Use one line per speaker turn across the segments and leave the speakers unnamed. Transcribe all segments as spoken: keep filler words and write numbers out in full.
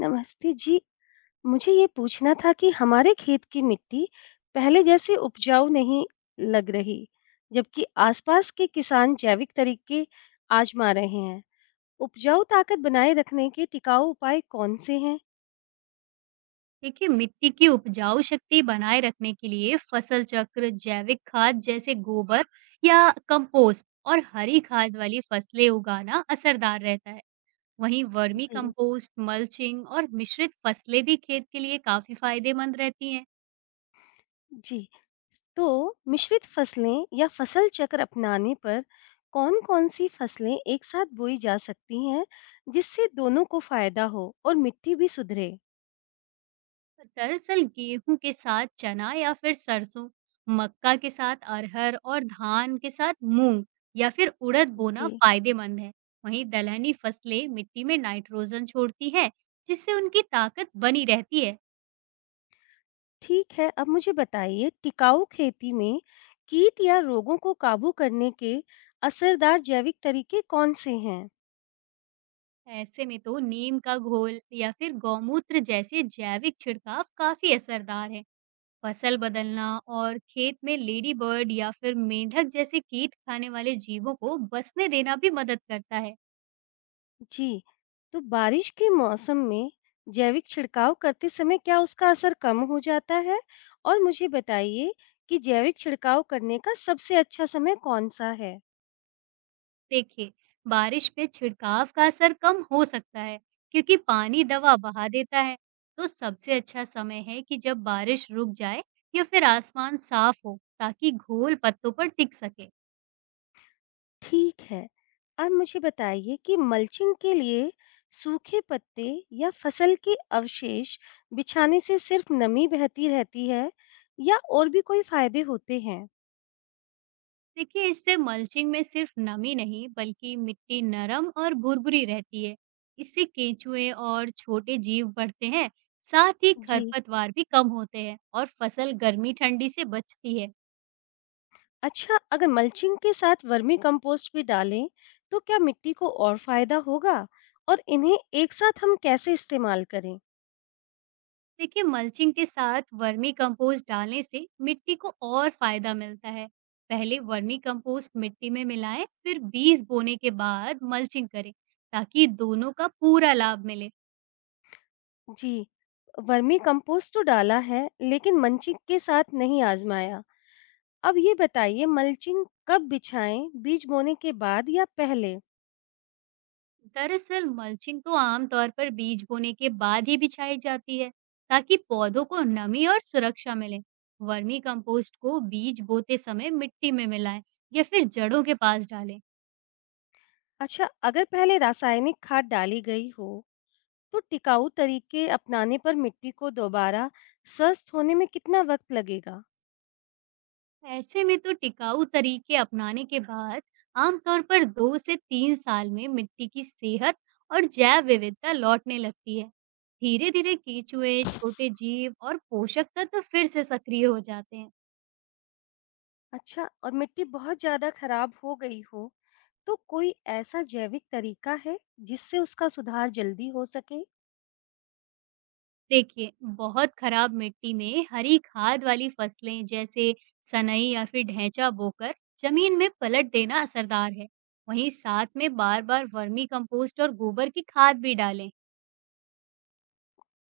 नमस्ते जी, मुझे ये पूछना था कि हमारे खेत की मिट्टी पहले जैसी उपजाऊ नहीं लग रही, जबकि आसपास के किसान जैविक तरीके आजमा रहे हैं। उपजाऊ ताकत बनाए रखने के टिकाऊ उपाय कौन से हैं?
देखिए, मिट्टी की उपजाऊ शक्ति बनाए रखने के लिए फसल चक्र, जैविक खाद जैसे गोबर या कंपोस्ट और हरी खाद वाली फसलें उगाना असरदार रहता है। वहीं वर्मी
जी,
कंपोस्ट, मल्चिंग और मिश्रित फसलें भी खेत के लिए काफी फायदेमंद रहती हैं।
जी। तो मिश्रित फसलें या फसल चक्र अपनाने पर कौन-कौन सी फसलें एक साथ बोई जा सकती हैं, जिससे दोनों को फायदा हो और मिट्टी भी सुधरे?
दरअसल गेहूं के साथ चना या फिर सरसों, मक्का के साथ अरहर और धान के साथ मूंग या फिर उड़द
जी।
बोना फायदेमंद है। वहीं दलहनी फसलें मिट्टी में नाइट्रोजन छोड़ती है, जिससे उनकी ताकत बनी रहती है।
ठीक है, अब मुझे बताइए टिकाऊ खेती में कीट या रोगों को काबू करने के असरदार जैविक तरीके कौन-से हैं?
ऐसे में तो नीम का घोल या फिर गौमूत्र जैसे जैविक छिड़काव काफी असरदार है। फसल बदलना और खेत में लेडी बर्ड या फिर मेंढक जैसे कीट खाने वाले जीवों को बसने देना भी मदद करता है।
जी, तो बारिश के मौसम में जैविक छिड़काव करते समय क्या उसका असर कम हो जाता है? और मुझे बताइए कि जैविक छिड़काव करने का सबसे अच्छा समय कौन-सा है?
देखिए, बारिश पे छिड़काव का असर कम हो सकता है क्योंकि पानी दवा बहा देता है। तो सबसे अच्छा समय है कि जब बारिश रुक जाए या फिर आसमान साफ हो ताकि घोल पत्तों पर टिक सके।
ठीक है। आप मुझे बताइए कि मल्चिंग के लिए सूखे पत्ते या फसल के अवशेष बिछाने से सिर्फ नमी बहती रहती है या और भी कोई फायदे होते हैं?
देखिए, इससे मल्चिंग में सिर्फ नमी नहीं बल्कि मिट्टी नरम और भुरभुरी रहती है। इससे केंचुए और छोटे जीव बढ़ते हैं, साथ ही
जी।
खरपतवार भी कम होते हैं और फसल गर्मी ठंडी से बचती है।
अच्छा, अगर मल्चिंग के साथ वर्मी कंपोस्ट भी डालें, तो क्या मिट्टी को और फायदा होगा? और इन्हें एक साथ हम कैसे इस्तेमाल करें?
देखिए मल्चिंग के साथ वर्मी कंपोस्ट डालने से मिट्टी को और फायदा मिलता है। पहले वर्मी कंपोस्ट मिट्टी में मिलाएं, फिर बीज बोने के बाद मल्चिंग करें ताकि दोनों का पूरा लाभ मिले।
जी। वर्मी कंपोस्ट तो डाला है, लेकिन मल्चिंग के साथ नहीं आज़माया। अब ये बताइए मल्चिंग कब बिछाएं, बीज बोने के बाद या पहले?
दरअसल मल्चिंग तो आमतौर पर बीज बोने के बाद ही बिछाई जाती है ताकि पौधों को नमी और सुरक्षा मिले। वर्मी कंपोस्ट को बीज बोते समय मिट्टी में मिलाएं या फिर जड़ों के पास डालें।
अच्छा, अगर पहले रासायनिक खाद डाली गई हो, तो टिकाऊ तरीके अपनाने पर मिट्टी को दोबारा स्वस्थ होने में कितना वक्त लगेगा?
ऐसे में तो टिकाऊ तरीके अपनाने के बाद आमतौर पर दो से तीन साल में मिट्टी की सेहत और जैव विविधता लौटने लगती है। धीरे धीरे कीचुए छोटे जीव और पोषक तत्व फिर से सक्रिय हो जाते हैं।
अच्छा, और मिट्टी बहुत ज्यादा खराब हो गई हो, तो कोई ऐसा जैविक तरीका है जिससे उसका सुधार जल्दी हो सके?
देखिए, बहुत खराब मिट्टी में हरी खाद वाली फसलें जैसे सनई या फिर ढैंचा बोकर जमीन में पलट देना असरदार है। वहीं साथ में बार बार वर्मी कंपोस्ट और गोबर की खाद भी डालें।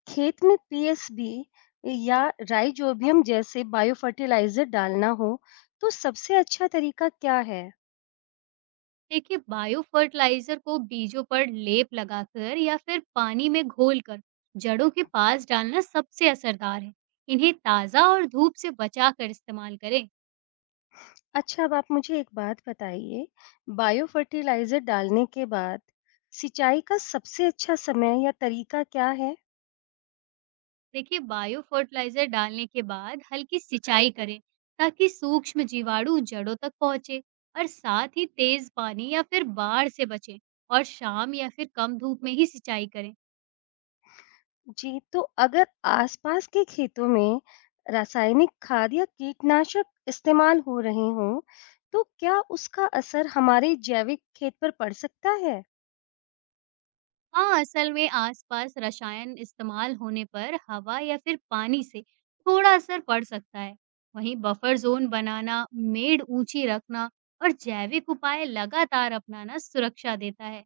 खेत में पी एस बी या राइजोबियम जैसे बायोफर्टिलाइजर डालना हो, तो सबसे अच्छा तरीका क्या है?
देखिए, बायो फर्टिलाइजर को बीजों पर लेप लगाकर या फिर पानी में घोलकर जड़ों के पास डालना सबसे असरदार है। इन्हें ताज़ा और धूप से बचाकर इस्तेमाल करें।
अच्छा, अब आप मुझे एक बात बताइए, बायोफर्टिलाइज़र डालने के बाद सिंचाई का सबसे अच्छा समय या तरीका क्या है?
देखिए, बायो फर्टिलाइजर डालने के बाद हल्की सिंचाई करें ताकि सूक्ष्म जीवाणु जड़ों तक पहुंचे। और साथ ही तेज पानी या फिर बाढ़ से बचें, और शाम या फिर कम धूप में ही सिंचाई करें।
जी, तो अगर आसपास के खेतों में रासायनिक खाद या कीटनाशक इस्तेमाल हो रहे हों, तो क्या उसका असर हमारे जैविक खेत पर पड़ सकता है?
हाँ, असल में आसपास रसायन इस्तेमाल होने पर हवा या फिर पानी से थोड़ा असर पड़ सकता है। वहीं बफर जोन बनाना, मेड़ ऊंची रखना और जैविक उपाय लगातार अपनाना सुरक्षा देता है।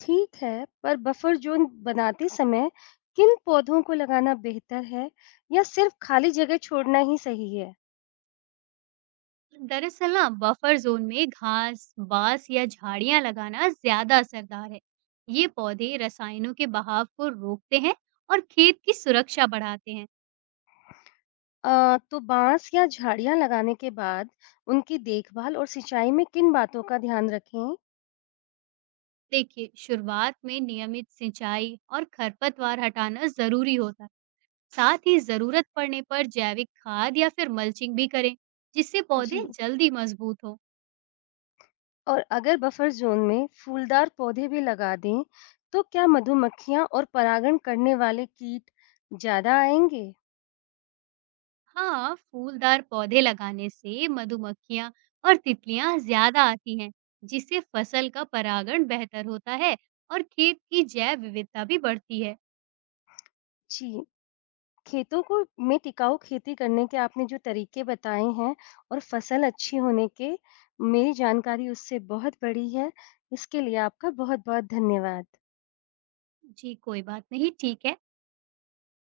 ठीक है, पर बफर ज़ोन बनाते समय किन पौधों को लगाना बेहतर है या सिर्फ खाली जगह छोड़ना ही सही है?
दरअसल ना बफर जोन में घास, बांस या झाड़ियां लगाना ज्यादा असरदार है। ये पौधे रसायनों के बहाव को रोकते हैं और खेत की सुरक्षा बढ़ाते हैं।
अ, तो बाँस या झाड़ियाँ लगाने के बाद उनकी देखभाल और सिंचाई में किन बातों का ध्यान रखें?
देखिए, शुरुआत में नियमित सिंचाई और खरपतवार हटाना जरूरी होता है। साथ ही जरूरत पड़ने पर जैविक खाद या फिर मल्चिंग भी करें जिससे पौधे
जी,
जल्दी मजबूत हो।
और अगर बफर ज़ोन में फूलदार पौधे भी लगा दें, तो क्या मधुमक्खियाँ और परागण करने वाले कीट ज़्यादा आएँगे?
हाँ, फूलदार पौधे लगाने से मधुमक्खियाँ और तितलियाँ ज्यादा आती हैं, जिससे फसल का परागण बेहतर होता है और खेत की जैव विविधता भी बढ़ती है।
जी, खेतों को में टिकाऊ खेती करने के आपने जो तरीके बताए हैं और फसल अच्छी होने के मेरी जानकारी उससे बहुत बड़ी है। इसके लिए आपका बहुत-बहुत धन्यवाद।
जी, कोई बात नहीं, ठीक है।